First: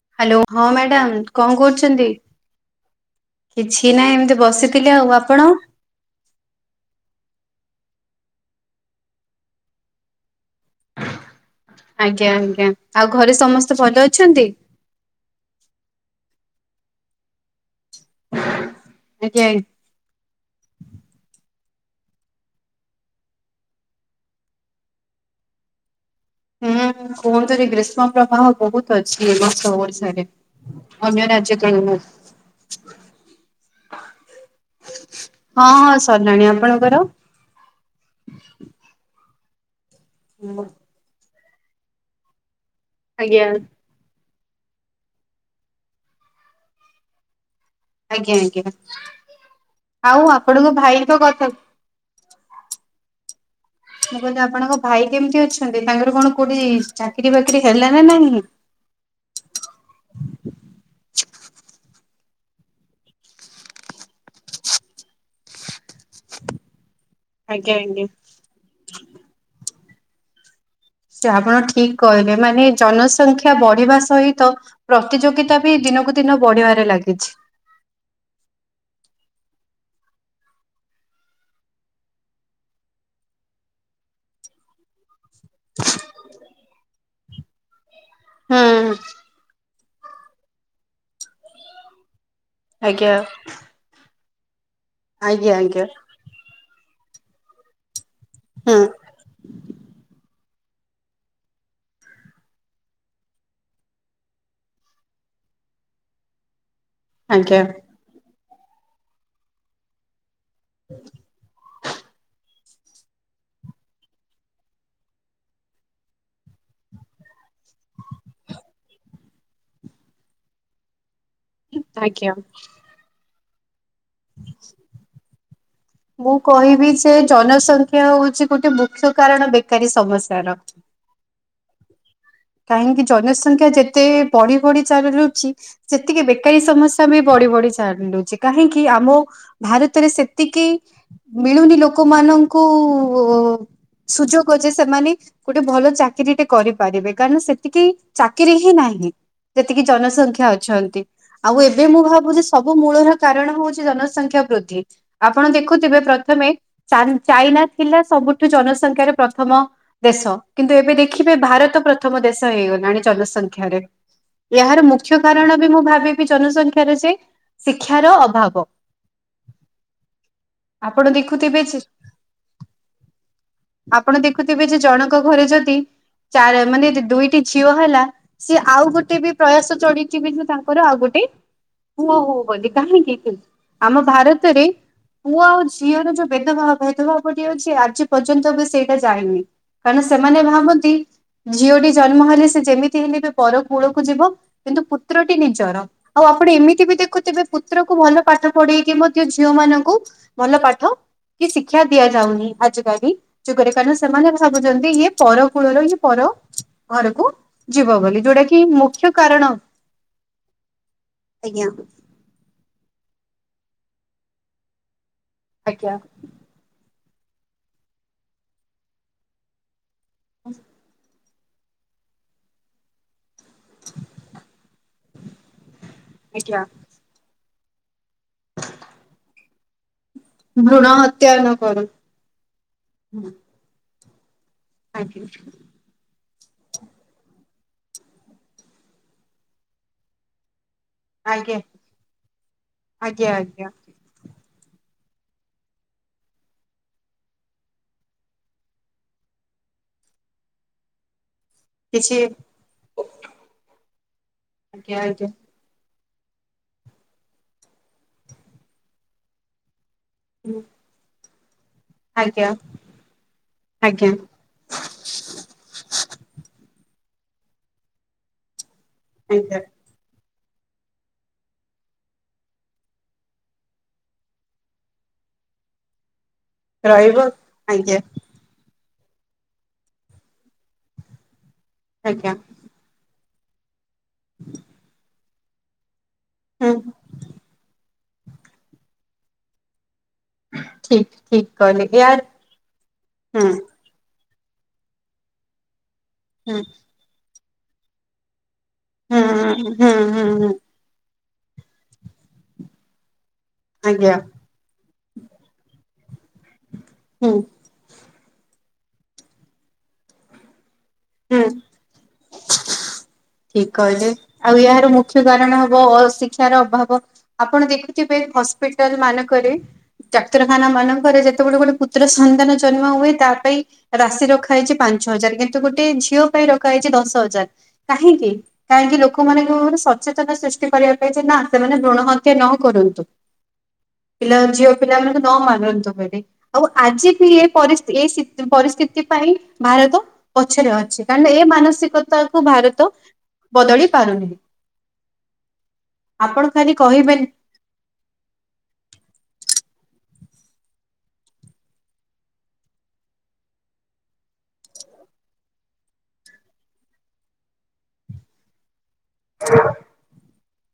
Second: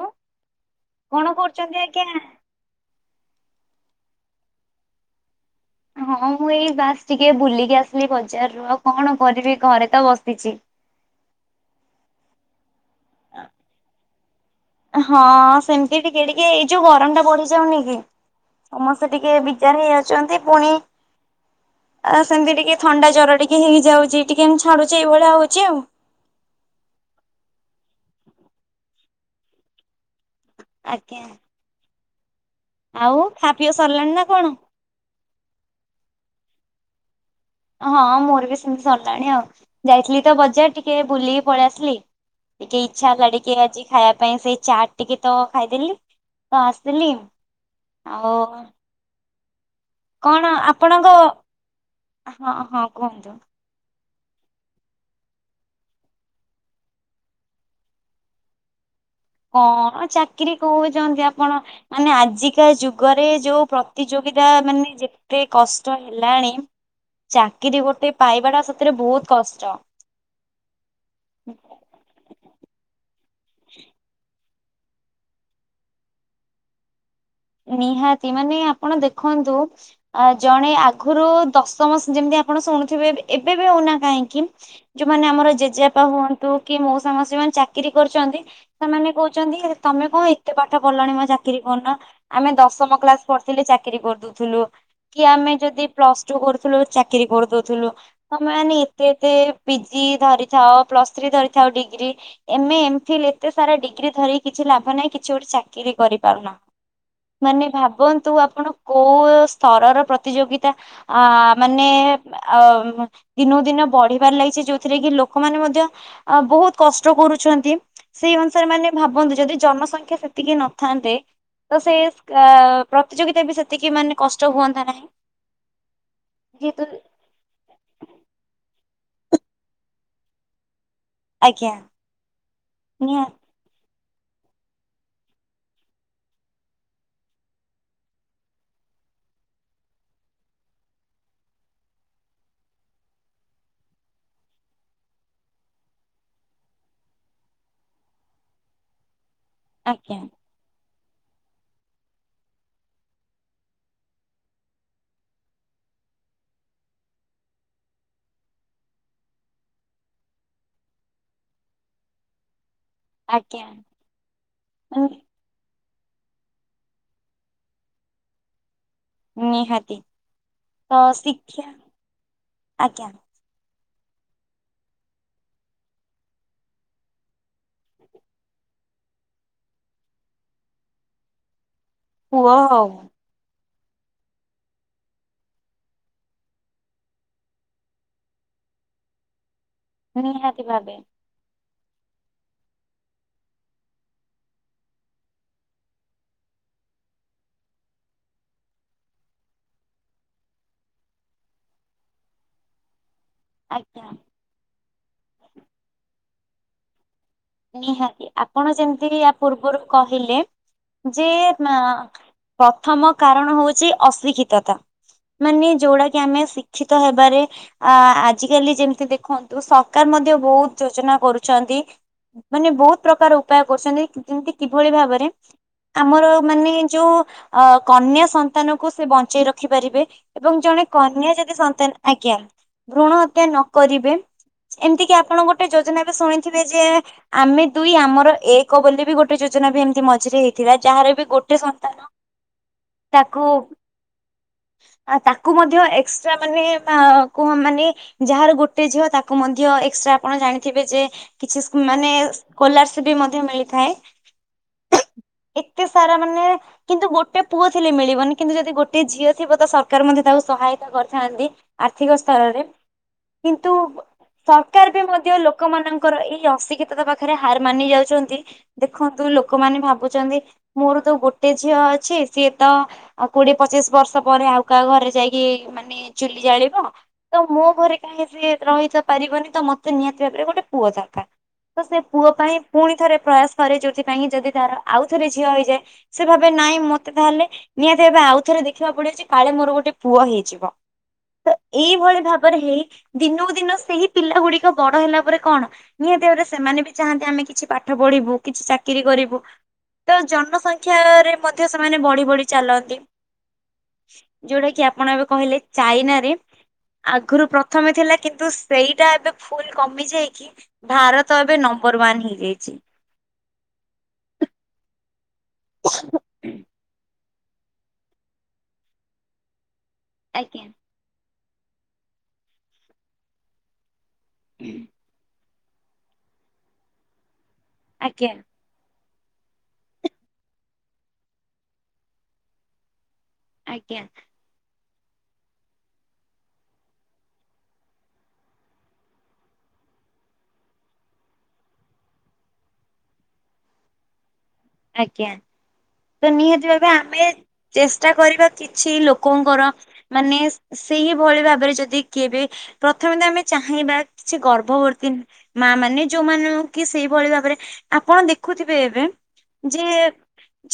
ଲୋ hello, ହଁ madam କଣ କରୁଛନ୍ତି? କିଛି ନାହିଁ ଏମିତି ବସିଥିଲି ଆଉ ଆପଣ ହଁ ମୁଁ ଏଇ ବାସ ଟିକେ ବୁଲିକି ଆସିଲି ବଜାରରୁୁ ଆଉ କଣ କରିବି ଘରେ ତ ବସିଛି ଆଜ୍ଞା ଆଜ୍ଞା ଆଉ ଘରେ ସମସ୍ତେ ଭଲ ଅଛନ୍ତି? ହଁ ସେମିତି ଟିକେ ଟିକେ ଏଇ ଯୋଉ ଗରମ ଟା ବଢି ଯାଉନି କି ସମସ୍ତେ ଟିକେ ଆଜ୍ଞା ଆଜ୍ଞା। ବିଜାର ହେଇଯାଉଛନ୍ତି ପୁଣି ଆଉ ସେମିତି ଟିକେ ଥଣ୍ଡା ଜ୍ୱର ଟିକେ ହେଇଯାଉଛି ଟିକେ ଏମି ଛାଡୁଛେ ଏଇଭଳିଆ ହଉଛି ଆଉ ହୁଁ କୁହନ୍ତୁନି ଗ୍ରୀଷ୍ମ ପ୍ରବାହ ବହୁତ ଅଛି ଏ ବର୍ଷ ଓଡିଶାରେ ଆଜ୍ଞା ଅନ୍ୟ ରାଜ୍ୟ ତୁଳନା ରେ ଆଉ ଖା ପିଅ ସରିଲାଣି ନା କଣ ହଁ ହଁ ସଲାଲାଣି ଆପଣଙ୍କର ହଁ ମୋର ବି ସେମିତି ସରିଲାଣି ଆଉ ଯାଇଥିଲି ତ ବଜାର ଟିକେ ଟିକେ ବୁଲିକି ପଳେଇ ଆସିଲି ଟିକେ ଇଚ୍ଛା ହେଲା ଆଜ୍ଞା। ଟିକେ ଆଜି ଖାଇବା ପାଇଁ ସେଇ ଚାଟ ଟିକେ ତ ଖାଇଦେଲି ତ ଆସଥିଲି ଆଜ୍ଞା ଆଜ୍ଞା ଆଉ କଣ ଭାଇଙ୍କ ଆପଣଙ୍କ କଥା ହଁ ହଁ କୁହନ୍ତୁ ମୁଁ କହିଲି ଆପଣଙ୍କ ଭାଇ କେମିତି ଅଛନ୍ତି, ତାଙ୍କର କଣ କୋଉଠି ଚାକିରି ବାକିରି ହେଲା ନା ନାହିଁ? କଣ ଚାକିରି କହୁଛନ୍ତି ଆପଣ ମାନେ ଆଜିକା ଯୁଗରେ ଯୋଉ ପ୍ରତିଯୋଗିତା ମାନେ ଯେ, ଏତେ କଷ୍ଟ ହେଲାଣି ଆଜ୍ଞା ଚାକିରି ଆଜ୍ଞା। ଗୋଟେ ପାଇବାଟା ସତରେ ବହୁତ କଷ୍ଟ ସେ ଆପଣ ଠିକ କହିଲେ ମାନେ ଜନସଂଖ୍ୟା ବଢିବା ସହିତ ପ୍ରତିଯୋଗିତା ବି ଦିନକୁ ଦିନ ବଢିବାରେ ଲାଗିଛି। ନିହାତି ମାନେ ଆପଣ ଦେଖନ୍ତୁ ଆ ଜଣେ ଆଗରୁ ଦଶମ ଯେମିତି ଆପଣ ଶୁଣୁଥିବେ ଏବେ ବି ହଉନା କାହିଁକି ଯୋଉମାନେ ଆମର ଜେଜେବାପା ହୁଅନ୍ତୁ କି ମଉସା ମାଉସୀ ମାନେ ଚା ଚାକିରି କରୁଛନ୍ତି ହୁଁ ସେମାନେ କହୁଛନ୍ତି ତମେ କଣ ଏତେ ପାଠ ପଢିଲଣି ମୋ ଚାକିରି କରିନ। ଆମେ ଦଶମ ଆଜ୍ଞା। କ୍ଲାସ ପଢିଥିଲେ ଚାକିରୀ କରିଦଉଥିଲୁ, କି ଆମେ ଆଜ୍ଞା ଯଦି ଆଜ୍ଞା ପ୍ଲସ ପ୍ଲସ୍ ଟୁ କରୁଥିଲୁ ଚାକିରି କରିଦଉଥିଲୁ ତମେ ଅନାନି ହୁଁ ସେ ଏତେ ପିଜି ଧରିଥାଉ ପ୍ଲସ୍ ଥ୍ରୀ ଧରିଥାଉ degree M A M Phil ଏତେ ସାରା ଡିଗ୍ରୀ ଧରିକି କିଛି ଲାଭ ନାହିଁ, କିଛି ଗୋଟେ ଚାକିରି କରିପାରୁନ। ଆଜ୍ଞା। ମାନେ ଭାବନ୍ତୁ ଆପଣ କୋଉ ସ୍ତରର ପ୍ର ପ୍ରତିଯୋଗିତା ଆ ମାନେ ଅ ଦିନକୁ ଦିନ ବଢିବାର ଲାଗିଛି ଯୋଉଥିରେ କି ଲୋକମାନେ ମଧ୍ୟ ଅ ବହୁତ କଷ୍ଟ କରୁଛନ୍ତି। ସେଇ ଅନୁସାରେ ମାନେ ଭାବନ୍ତୁ ଯଦି ଜନସଂଖ୍ୟା ସେତିକି ନଥାନ୍ତେ, ତ ସେ ଆଜ୍ଞା। କା ପ୍ରତିଯୋଗିତା ବି ସେତିକି ମାନେ କଷ୍ଟ ହୁଅନ୍ତା ନାହିଁ। ମୁଁ ଯେହେତୁ କହିବି ଯେ, ଜନସଂଖ୍ୟା ହଉଛି ଗୋଟେ ମୁଖ୍ୟ କାରଣ ବେକାରୀ ସମସ୍ୟାର। ଆଜ୍ଞା କାହିଁକି ନିହା ଜନସଂଖ୍ୟା ଯେତେ ବଢି ବଢି ଚାଲୁରଛି ସେତିକି ବେକାରୀ ସମସ୍ୟା ବି ବଢି ବଢି ଚାଲୁଛି, କାହିଁକି ଆମ ଭାରତରେ ସେତିକି ମିଳୁନି ଲୋକମାନଙ୍କୁ ସୁଯୋଗ ଯେ ସେମାନେ ଗୋଟେ ଭଲ ଚାକିରି ଟେ କରିପାରିବେ। କାରଣ ସେତିକି ଚାକିରି ହିଁ ନାହିଁ ଯେତିକି ଆଜ୍ଞା ଜନସଂଖ୍ୟା ଅଛନ୍ତି। ଆଉ ଏବେ ମୁଁ ଭାବୁଛି ସବୁ ମୂଳର କାରଣ ହଉଛି ଜନସଂଖ୍ୟା ବୃଦ୍ଧି। ଆପଣ ଦେଖୁଥିବେ ପ୍ରଥମେ ଚା ଚାଇନା ଥିଲା ସବୁଠୁ ଜନସଂଖ୍ୟାରେ ପ୍ରଥମ। ଦେଶ କିନ୍ତୁ ଏବେ ଦେଖିବେ ଭାରତ ପ୍ର ପ୍ରଥମ ଦେଶ ହେଇଗଲାଣି ଆଜ୍ଞା ଜନସଂଖ୍ୟାରେ ଏହାର ମୁଖ୍ୟ କାରଣ ବି ମୁଁ ଭାବି ଜନସଂଖ୍ୟାର ଯେ, ଶିକ୍ଷାର ଅଭାବ ନିହାତି ତ ଆପଣ ଶିକ୍ଷା ଦେଖୁଥିବେ -ଆଜ୍ଞା। ଆପଣ ଦେଖୁଥିବେ ଯେ ଜଣଙ୍କ ଘରେ ଯଦି ଚା- ମାନେ ଦୁଇଟି ଝିଅ ହେଲା ସିଏ ଆଉ ଗୋଟେ ବି ପ୍ରୟାସ ଚଡିଥିବେ ଯେ ତାଙ୍କର ଆଉ ଗୋଟେ ପୁଅ ହଉ ବୋଲି କାହିଁକି ଆମ ଭାରତରେ ପୁଅ ଆଉ ଝିଅର ଯଉ ଭେଦଭାବ ଭେଦଭାବ ଟି ଅଛି ଆଜି ପର୍ଯ୍ୟନ୍ତ ବି ସେଇଟା ଯାଇନି। କାରଣ ସେମାନେ ନିହାତି ଭାବନ୍ତି ଭାବେ ଝିଅଟି ଜନ୍ମ ହେଲେ ସେ ଯେମିତି ହେଲେ ବି ପର କୂଳକୁ ଯିବ କିନ୍ତୁ ପୁତ୍ରଟି ନିଜର। ଆଉ ଆପଣ ଏମିତି ବି ଦେଖୁଥିବେ ପୁତ୍ରକୁ ଭଲ ପାଠ ପଢେଇକି ମଧ୍ୟ ଝିଅ ମାନଙ୍କୁ ଭଲ ପାଠ କି ଶିକ୍ଷା ଦିଆଯାଉନି ଆଜିକାଲି ଯୁଗରେ କାରଣ ଆଜ୍ଞା। ସେମାନେ ଭାବୁଚନ୍ତି ଇଏ ପର କୂଳର ଇଏ ପର ଘରକୁ ଯିବ ବୋଲି ନିହାତି ଯୋଉଟା କି ଆପଣ ମୁଖ୍ୟ ଯେମିତି ୟା କାରଣ ପୂର୍ବରୁ କହିଲେ ଯେ ଆଜ୍ଞା ଆ ପ୍ରଥମ କାରଣ ହୋଉଚି ଅଶିକ୍ଷିତତା ମାନେ ଆଜ୍ଞା ଯୋଉଟା କି ଆମେ ଶି କ୍ଷିତ ହେବାରେ ଆ- ଆଜିକାଲି ଯେମିତି ଦେଖନ୍ତୁ ସରକାର୍ ମଧ୍ୟ ବହୁତ ଯୋଜନା କରୁ ଚନ୍ତି ମାନେ ବହୁତ୍ ପ୍ରକାର ଉପାୟ କରୁଚନ୍ତି ଯେମିତି କିଭଳି ଭାବରେ ଆମର ଆଜ୍ଞା। ମାନେ ଯୋଉ ଅ -କନ୍ୟା ସନ୍ତାନ କୁ ସେ ବଞ୍ଚେଇ ରଖି ପାରିବେ ଏବଂ ଜଣେ ଭ୍ରୁଣ କନ୍ୟା ହତ୍ୟା ନ ଯଦି କରୁ ସନ୍ତାନ ଆଜ୍ଞା ଭ୍ରୁଣ ହତ୍ୟା ନ କରିବେ ଏମିତି କିି ଆଜ୍ଞା ଆପଣ ଗୋଟେ ଯୋଜନା ରୁ ଶୁଣିଥିବେ ଯେ ଆମେ ଦୁଇ ଆମର ଏକ ବୋଲି ବି ଗୋଟେ ଯୋଜନା ବି ଏମିତି ମଝିରେ ହେଇ ଥିଲା ଯାହାର ବି ଆଜ୍ଞା ଗୋଟେ ସନ୍ତାନ ଆଜ୍ଞା ତାକୁ ଆଜ୍ଞା ଆ- ତାକୁ ମଧ୍ୟ ଏକ୍ସଟ୍ରା ମାନେ ମା- କୁହ ମାନେ ଯାହାର ଗୋଟେ ଝିଅ ତାକୁ ମଧ୍ୟ ଏକ୍ସଟ୍ରା ଆପଣ ଜାଣିଥିବେ ଯେ କିଛି ମାନେ ସ୍କଲାରସିପ୍ ବି ମଧ୍ୟ ମିଳିଥାଏ। ଆଜ୍ଞା ଆଜ୍ଞା। ଏତେ ସାରା ମାନେ କିନ୍ତୁ ଗୋଟେ ପୁଅ ଥିଲେ ମିଳିବନି କିନ୍ତୁ ଯଦି ଗୋଟେ ଝିଅ ଥିବ ତ ସରକାର୍ ମଧ୍ୟ ତାକୁ ସହାୟତା କରିଥାନ୍ତି ଆର୍ଥିକ ଆଜ୍ଞା ଆଜ୍ଞା ସ୍ତରରେ କିନ୍ତୁ ଆଜ୍ଞା ସରକାର୍ ବି ମଧ୍ୟ ଲୋକ ମାନଙ୍କର ଏଇ ଅଶିକ୍ଷିତତା ପାଖରେ ହାର ମାନି ଯାଉଚନ୍ତି ଦେଖନ୍ତୁ ଆଜ୍ଞା ଲୋକମାନେ ଭାବୁଚନ୍ତି ମୋର ତ ଗୋଟେ ଝିଅ ଅଛି ସିଏ ତ କୋଡିଏ ପଚିଶ୍ ବର୍ଷ ପରେ ଆଉ କାହା ଘରେ ଯାଇକି ମାନେ ଚୁଲି ଜାଳିବ ରହିବ ତ ମୋ ଘରେ ଆଜ୍ଞା କାହିଁ ସିଏ ଏଠେ ରହି ତ ପାରିବନି ତ ମତେ ନିହାତି ଭାବରେ ଗୋଟେ ପୁଅ ଦରକାର ତ ସେ ପୁଅ ଆଜ୍ଞା ପାଇଁ ଫୁଣି ଥରେ ପ୍ରୟାସ କରେ ଯୋଉଥି ପାଇଁ ଯଦି ତାର ଆଉ ଥରେ ଝିଅ ହେଇଯାଏ ସେ ଭାବେ ହୁଁ ନାଇଁ ମତେ ତାହେଲେ ନିହାତି ଏବେ ଆଉଥରେ ଦେଖିବାକୁ ପଡବ ଯେ କାଳେ ମୋର ଗୋଟେ ପୁଅ ହେଇଯିବ ଠିକ ଠିକ ତ କହିଲେ ୟାର ଏଇଭଳି ଭାବରେ ହେଇ ହୁଁ ଦିନକୁ ଦିନ ସେହି ପିଲା ଗୁଡିକ ବଡ ହେଲା ପରେ କଣ ନିହାତି ଭାବରେ ହୁଁ ସେମାନେ ବି ଚାହାନ୍ତି ଆମେ କିଛି ପାଠ ପଢିବୁ କିଛି ଚାକ୍ ଚାକିରୀ ହୁଁ କରିବୁ ହୁଁ ତ ହୁଁ ହୁଁ ଜନସଂଖ୍ୟାରେ ମଧ୍ୟ ସେମାନେ ବଢି ବଢି ଚାଲନ୍ତି। ଆଜ୍ଞା ଯୋଉଟା କିି ଆପଣ ଏବେ କହିଲେ ଚାଇନାରେ ହୁଁ ଆଗୁରୁ ପ୍ର ପ୍ରଥମେ ଥିଲା କିନ୍ତୁ ସେଇଟା ଏବେ ଫୁଲ୍ କମି ଯାଇକି ଭାରତ ହୁଁ ଏବେ ନମ୍ବର ୱାନ୍ ହେଇଯାଇଚି। ଠିକ୍ କହିଲେ ଆଉ ଏହାର ମୁଖ୍ୟ କାରଣ ହବ ଅଶିକ୍ଷାର ଅଭାବ। ଆପଣ ଦେଖୁଥିବେ ହସ୍ପିଟାଲ୍ ମାନଙ୍କରେ ଆଜ୍ଞା ଡାକ୍ତରଖାନା ମାନଙ୍କରେ ଯେ ତେବଳେ ଗୋଟେ ପୁତ୍ର ସନ୍ତାନ ଜନ୍ମ ହୁଏ ତା ପାଇଁ ରାଶି ରଖାଯାଇଚି ପାଞ୍ଚ ହଜାର୍ କିନ୍ତୁ କିନ୍ତୁ ଗୋଟେ ଝିଅ ପାଇଁ ରଖା ହେଇଚି ଦଶ ହଜାର୍ କାହିଁକି ଆଜ୍ଞା କାହିଁକି ଲୋକମାନଙ୍କୁ ଗୋଟେ ସଚେତନ ସୃଷ୍ଟି କରିବା ପାଇଁ ଯେ ନା ସେମାନେ ଭ୍ରୂଣ ହତ୍ୟା ନ କରନ୍ତୁ। ଆଜ୍ଞା। କାହିଁ ଝିଅ ପିଲାମାନଙ୍କୁ ନ ମାରନ୍ତୁ ବୋଲି। ଆଉ ଆଜି ବି ଏ -ପରିସ୍-ଏ ପରିସ୍ଥିତି ପାଇଁ ଭାରତ ପଛରେ ଅଛି କାରଣ ଏ ମାନସିକତା କୁ ଭାରତ ବଦଳି ପାରୁନି। ଆଜ୍ଞା। ତ ଆପଣ ନିହାତି ଖାଲି ଭାବେ ଆମେ କହିବେନି ଚେଷ୍ଟା କରିବା କିଛି ଲୋକଙ୍କର ମାନେ ସେଇଭଳି ଭାବରେ ଯଦି କେବେ ପ୍ରଥମେ ତ ଆମେ ଚାହିଁବା କିଛି ଗର୍ଭବର୍ତୀ ମା ମାନେ ଯୋଉମାନଙ୍କୁ କି ସେଇଭଳି ଭାବରେ ଆପଣ ଦେଖୁଥିବେ ଏବେ ଯେ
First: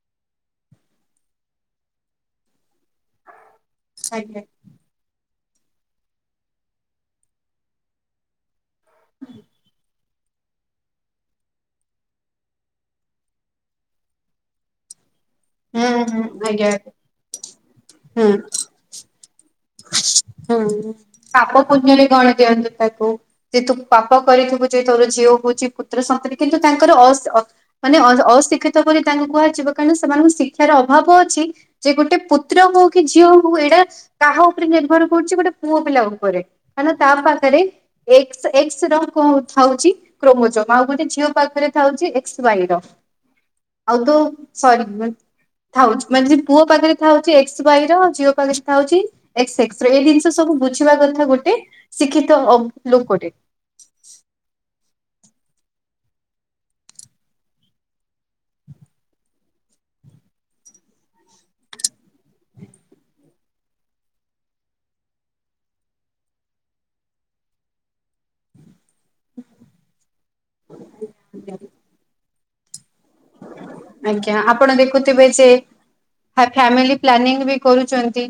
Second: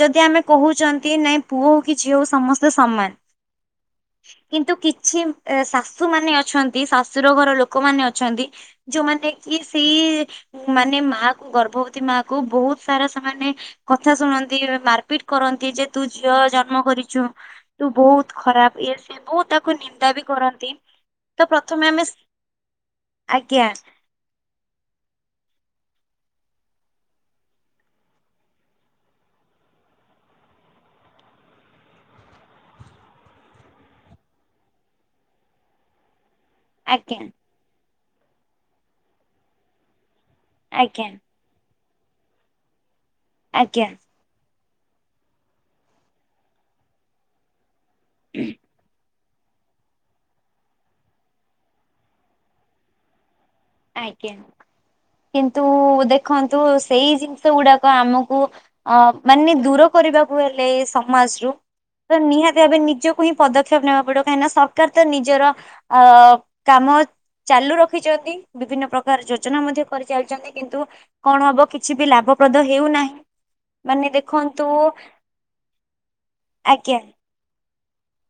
ଯଦି ଆମେ କହୁଛନ୍ତି ନାଇଁ ପୁଅ ହୋଉ କି ଝିଅ ହୋଉ ସମସ୍ତେ ସମାନ। ଆଜ୍ଞା କିନ୍ତୁ କିଛି ଏ ଶାଶୁ ମାନେ ଅଛନ୍ତି ଶାଶୁର ଘର ଲୋକମାନେ ଅଛନ୍ତି ଯୋଉମାନେ କି ସିଇ ମାନେ ମାକୁ ଗର୍ଭବତୀ ମାକୁ ବହୁତ୍ ସାରା ସେମାନେ କଥା ଶୁଣାନ୍ତି ମାରିପିଟ୍ କରନ୍ତି ହୁଁ ଯେତୁ ଝିଅ ହୁଁ ଆଜ୍ଞା ଜନ୍ମ କରିଚୁ ହୁଁ ତୁବହୁତ୍ ଖରାପ୍ ଇଏ ସିଏ ବହୁତ୍ ତା ହୁଁ ପାପ ପ୍ରଥମେ ପୁଣ୍ୟରେ ଆମେ ଗଣି ଦିଅନ୍ତୁ ତାକୁ ଆଜ୍ଞା ଯେତୁ ପାପ୍ କରିଥିବୁ ଯେତୋର ଝିଅ ହଉଚି ପୁତ୍ର ସନ୍ତନୀ କିନ୍ତୁ ତାଙ୍କର ଅସ୍ ଅ ମାନେ ଅ ଅଶିକ୍ଷିତ ବୋଲି ତାଙ୍କୁ କୁହାଯିବ କାହିଁକିନା ସେମାନଙ୍କୁ ଶିକ୍ଷାର ଅଭାବ ଅଛି ଯେ ଗୋଟେ ପୁତ୍ର ହଉକି ଝିଅ ହଉ ଏଡ଼ା କାହା ଉପରେ ନିର୍ଭର କରୁଚି ଗୋଟେ ପୁଅ ପିଲା ଉପରେ ମାନେ ଆଜ୍ଞା ତାପାଖରେ ଏକ୍ସ୍ ଏକ୍ସ୍ର କଥାଉଚି କ୍ରୋମୋଜମ୍ ଆଉ ଗୋଟେ ଆଜ୍ଞା ଝିଅ ପାଖରେ ଥାଉଚି ଏକ୍ସ ୱାଇର ଆଜ୍ଞା ଆଉ ତୋ ସରି ଥାଉଚି ମାନେ ଯଦି ପୁଅ ପାଖରେ ଥାଉଚି ଏକ୍ସ ୱାଇର ଝିଅ ପାଖରେ ଥାଉଚି ଏକ୍ସ୍ ଏକ୍ସ୍ର ଏଇ ଜିନିଷ ସବୁ ବୁଝିବା କଥା ଗୋଟେ ଶିକ୍ଷିତ ଅ ଲୋକଟେ। ଆଜ୍ଞା କିନ୍ତୁ ଦେଖନ୍ତୁ ସେଇ ଜିନିଷ ଗୁଡ଼ାକ ଆମକୁ ଅଁ ମାନେ ଦୂର କରିବାକୁ ହେଲେ ଏସମାଜରୁ ତ ନିହାତି ଭାବେ ନିଜକୁହିଁ ପଦକ୍ଷେପ ନେବା ପଡ଼ିବ କାହିଁକିନା ସରକାରତ ନିଜର ଅଁ କାମ ଚାଲୁ ରଖିଚନ୍ତି। ବିଭିନ୍ନ ପ୍ରକାର ଯୋଜନା ମଧ୍ୟ କରିଚାଲିଚନ୍ତି କିନ୍ତୁ କଣ ହବ କିଛିବି ଲାଭପ୍ରଦ ହେଉନାହିଁ। ମାନେ ଆଜ୍ଞା ଦେଖନ୍ତୁ ଆପଣ ଦେଖୁଥିବେଯେ କାଫ୍ୟାମିଲ ଆଜ୍ଞା ପ୍ଲାନିଂ ବି କରୁଚନ୍ତି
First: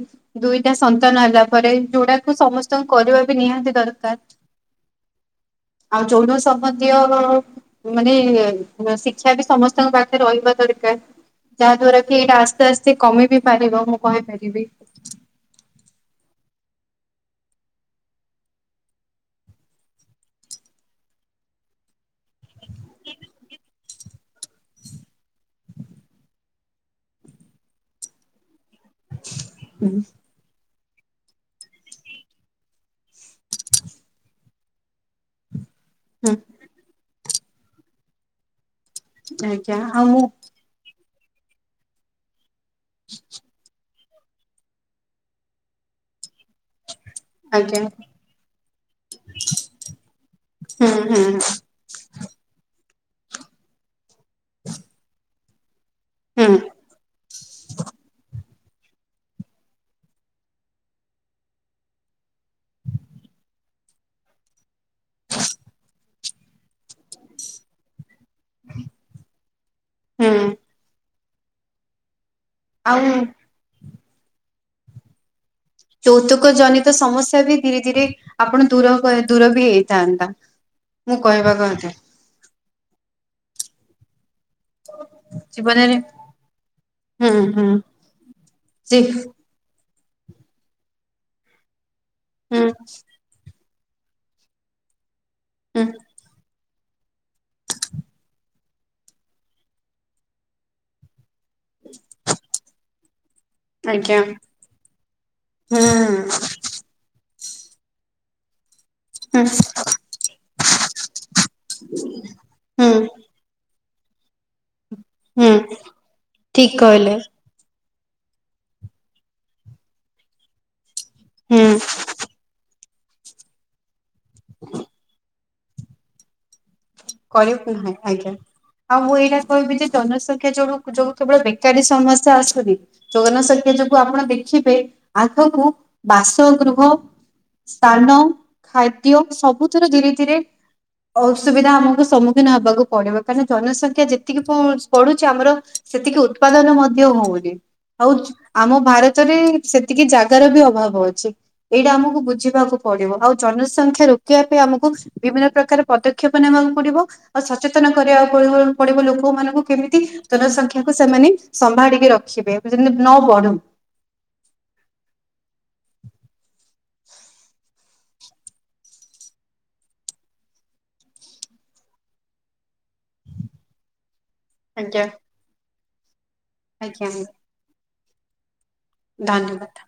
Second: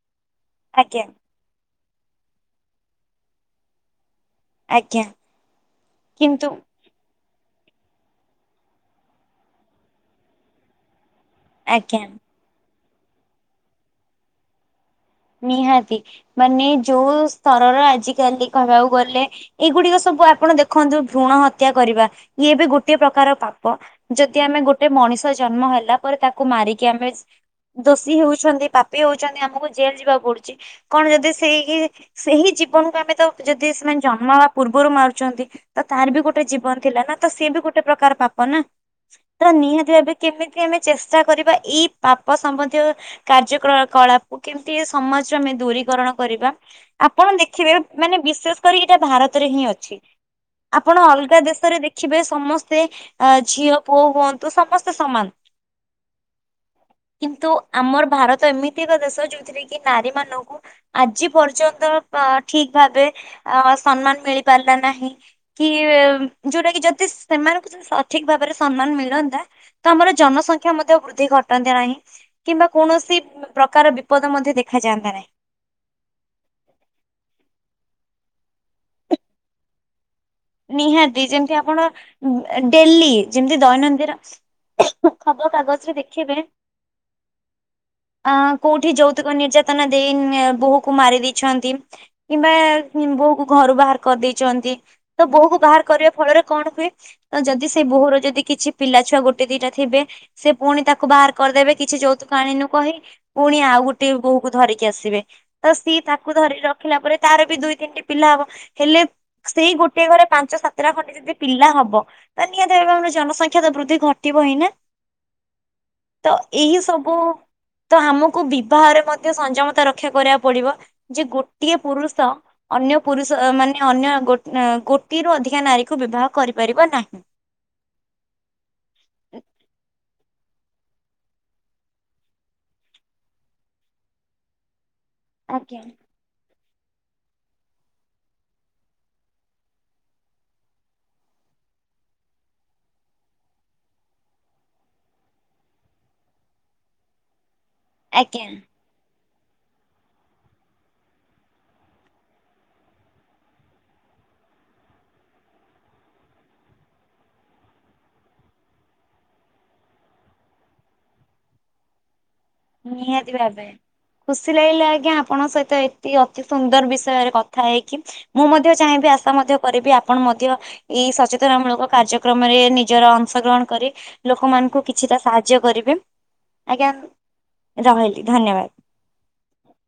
ଦୁଇଟା ଆଜ୍ଞା ସନ୍ତାନ [unintelligible] ପରେ ଯୋଟାକୁ ସମସ୍ତଙ୍କୁ କରିବାବି ନିହାତି ଦରକାର୍ ଆଜ୍ଞା ଆଉ [unintelligible] କିନ୍ତୁ ସମ୍ବନ୍ଧ ତିୟ ମାନେ ଶିକ୍ଷାବି ସମସ୍ତଙ୍କ ପାଖରେ ରହିବା ଦରକାର୍ ଯାହା ଆଜ୍ଞା ଦ୍ଵାରାକି ଏଇଟା ଆସ୍ତେ ଆସ୍ତେ କମିବି ପାରିବ ମୁଁ କହିପାରିବି। ନିହାତି ମାନେ ଯୋଉ ସ୍ତରର ଆଜିକାଲି କହିବାକୁ ଗଲେ ଏଇଗୁଡ଼ିକ ସବୁ ଆପଣ ଦେଖନ୍ତୁ ଭ୍ରୁଣ ହତ୍ୟା କରିବା ଇଏବି ଗୋଟିଏ ପ୍ରକାର ପାପ ଯଦି ଆମେ ଗୋଟେ ମଣିଷ ଜନ୍ମ ହେଲା ପରେ ତାକୁ ମାରିକି ଆମେ ଦୋଷୀ ହଉଛନ୍ତି ପାପୀ ହଉଚନ୍ତି ଆମକୁ ଜେଲ୍ ହୁଁ ଯିବାକୁ ପଡ଼ୁଚି କଣ ଯଦି ସେଇ ସେହି ଜୀବନକୁ ଆମେତ ଯଦି ସେମାନେ ଜନ୍ମ ହେବା ପୂର୍ବରୁ ମାରୁଚନ୍ତି ତ ତାରବି ଗୋଟେ ଜୀବନ୍ ଥିଲାନା ତ ସିଏବି ଗୋଟେ ପ୍ରକାର ପାପନା। ହେରା ଆଜ୍ଞା ନିହାତି ଆଉ ଭାବେ ମୁଁ କେମିତି ଆମେ ଚେଷ୍ଟା କରିବା ଏଇ ପାପ ସମ୍ବନ୍ଧୀୟ କାର୍ଯ୍ୟ କଳା କଳା କେମିତି ଏସମାଜରୁ ଆମେ ଦୂରୀକରଣ କରିବା। ଆପଣ ଦେଖିବେ ଆଜ୍ଞା ମାନେ ବିଶେଷ କରି ଏଇଟା ଭାରତରେହିଁ ଅଛି ହୁଁ ଆପଣ ହୁଁ ଅଲଗା ଦେଶରେ ଦେକ୍ ଖିବେ ସମସ୍ତେ ଅଁ ଝିଅ ପୁଅ ହୁଅନ୍ତୁ ସମସ୍ତେ ସମାନ। ହୁଁ। କିନ୍ତୁ ଆମର୍ ଭାରତ ଏମିତି ଏକ ଦେଶ ଯୋଉଥିରେକି ନାରୀ ମାନଙ୍କୁ ଆଜି ପର୍ଯ୍ୟନ୍ତ ପ ଠିକ୍ ଭାବେ ଅଁ ସମ୍ମାନ ମିଳି ପାରିଲା ନାହିଁ। କି ଯୋଉଟାକି ଯଦି ସେମାନଙ୍କୁ ସଠିକ୍ ଭାବରେ ସମ୍ମାନ ମିଳନ୍ତା ତ ଆମର ହୁଁ ଜନସଂଖ୍ୟା ମଧ୍ୟ ବୃଦ୍ଧି ଘଟନ୍ତି ନାହିଁ କିମ୍ବା ଆଉ କୌଣସି ପ୍ରକାର ବି ବିପଦ ମଧ୍ୟ ଦେଖାଯାଆନ୍ତା ନାହିଁ। ଯୌତୁକ ଜନିତ ସମସ୍ୟାବି ଧୀରେ ଧୀରେ ଆପଣ ଦୂର କ ଦୂରବି ହେଇଥାନ୍ତା। ମୁଁ ନିହାତି କହିବା ଯେମିତି ଆପଣ କଥା ଡେଲି ଯେମିତି ଦୈନନ୍ଦିନ ଖବର ଜୀବନରେ କାଗଜରେ ଦେଖିବେ ହୁଁ ହୁଁ ଆଁ କୋଉଠି ଜି ଯୌତୁକ ନିର୍ଯା ତାନା ଦେଇ ବୋହୁକୁ ମାରି ଦେଇଛନ୍ତି କିମ୍ବା ହୁଁ ବୋହୁକୁ ଘରୁ ବାହାର କରିଦେଇଚନ୍ତି ତବୋହୁକୁ ହୁଁ ବାହାର କରିବା ଫଳରେ କଣ ହୁଏ ତଯଦି ସେଇ ବୋହୁର ଯଦି କିଛି ପିଲା ଛୁଆ ଗୋଟେ ଦିଟା ଥିବେ ସେପୁଣି ତାକୁ ବାହାର କରିଦେବେ କିଛି ଯୋଉତୁକ ଆଣି ନୁ କହି। ପୁଣି ଆଉ ଗୋଟେ ଆଜ୍ଞା ବୋହୁ କୁ ଧରିକି ଆସିବେ ତ ହୁଁ ସିଏ ତାକୁ ଧରିଲ ରଖିଲା ପରେ ତାର ବି ଦୁଇ ତିନିଟି ପିଲା ହବ ହେଲେ ହୁଁ ସେଇ ଗୋ ଗୋଟିଏ ଘରେ ପାଞ୍ଚ ସାତଟା ଖଣ୍ଡେ ଯଦି ପିଲା ହବ ତ ନିହାତି ହୁଁ ଭାବେ ମାନେ ଜନସଂଖ୍ୟା ତ ବୃଦ୍ଧି ଘଟିବ ହିଁ ନାଁ। ହୁଁ ତ ଠିକ ଏହି ସବୁ କହିଲେ। ତ ଆମକୁ ବିବାହରେ ମଧ୍ୟ ସଂଯମତା ରକ୍ଷା କରିବାକୁ ପଡିବ ଯେ ହୁଁ ଗୋଟିଏ ପୁରୁଷ ଅନ୍ୟ ପୁରୁଷ ମାନେ ଅନ୍ୟ ଗୋଟିଏ ରୁୁ ଅଧିକା ନାରୀକୁ ବିବାହ କରିପାରିବ ନାହିଁ। କରିବ ନାହିଁ ଆଜ୍ଞା। ଆଉ ମୁଁ ଏଇଟା କହିବି ଯେ ଜନସଂଖ୍ୟା ଯୋଗୁ ଯୋଉ କେବଳ ବେକାରୀ ସମସ୍ୟା ଆସୁନି ଜନସଂଖ୍ୟା ଯୋଗୁ ଆପଣ ଦେଖିବେ ଆଖକୁ ଆଜ୍ଞା। ବାସଗୃହ ସ୍ଥାନ ଖାଦ୍ୟ ସବୁଥି ରେ ଧୀରେ ଧୀରେ ଅସୁବିଧା ଆମକୁ ସମ୍ମୁଖୀନ ହେବାକୁ ପଡିବ କାହିଁକି ନା ଜନସଂଖ୍ୟା ଯେତିକି ବଢୁଛି ଆମର ସେତିକି ଉତ୍ପାଦନ ମଧ୍ୟ ହୋଉନି। ଆଉ ଚୁ ଆଜ୍ଞା ଆମ ଭାରତ ଭାରତ ରେ ସେତିକି ଜାଗାର ବି ଅଭାବ ଅଛି। ଏଇଟା ଆମକୁ ବୁଝିବାକୁ ପଡିବ ଆଉ ଜନସଂଖ୍ୟା ରୋକିବା ପାଇଁ ଆମକୁ ବିଭିନ୍ନ ପ୍ରକାର ପଦ ପଦକ୍ଷେପ ନେବାକୁ ପଡିବ। ସଚେତନ କରିବାକୁ ପଡିବ ପଡିବ ଲୋକ ମାନଙ୍କୁ କେମିତି ଜନସଂଖ୍ୟାକୁ ସେମାନେ ସମ୍ଭାଳିକି ରଖିବେ। ଯେମିତି ନ ନିହାତି ବଢୁ। ଭାବେ। ଖୁସି ଲାଗିଲା ଆଜ୍ଞା ଆପଣଙ୍କ ସହିତ ଏତି ଅତି ସୁନ୍ଦର ବିଷୟରେ କଥା ହେଇକି। ମୁଁ ମଧ୍ୟ ଚାହିଁବି ଆଶା ମଧ୍ୟ କରିବି ଆପଣ ମଧ୍ୟ ଏଇ ସଚେତନ ମୂଳକ କାର୍ଯ୍ୟକ୍ରମରେ ନିଜର ଅଂଶ ଗ୍ରହଣ କରି ଲୋକମାନଙ୍କୁ ଆଜ୍ଞା କିଛିଟା ସାହାଯ୍ୟ କରିବେ। ଆଜ୍ଞା ରହିଲି ଧନ୍ୟବାଦ୍। ଧନ୍ୟବାଦ୍।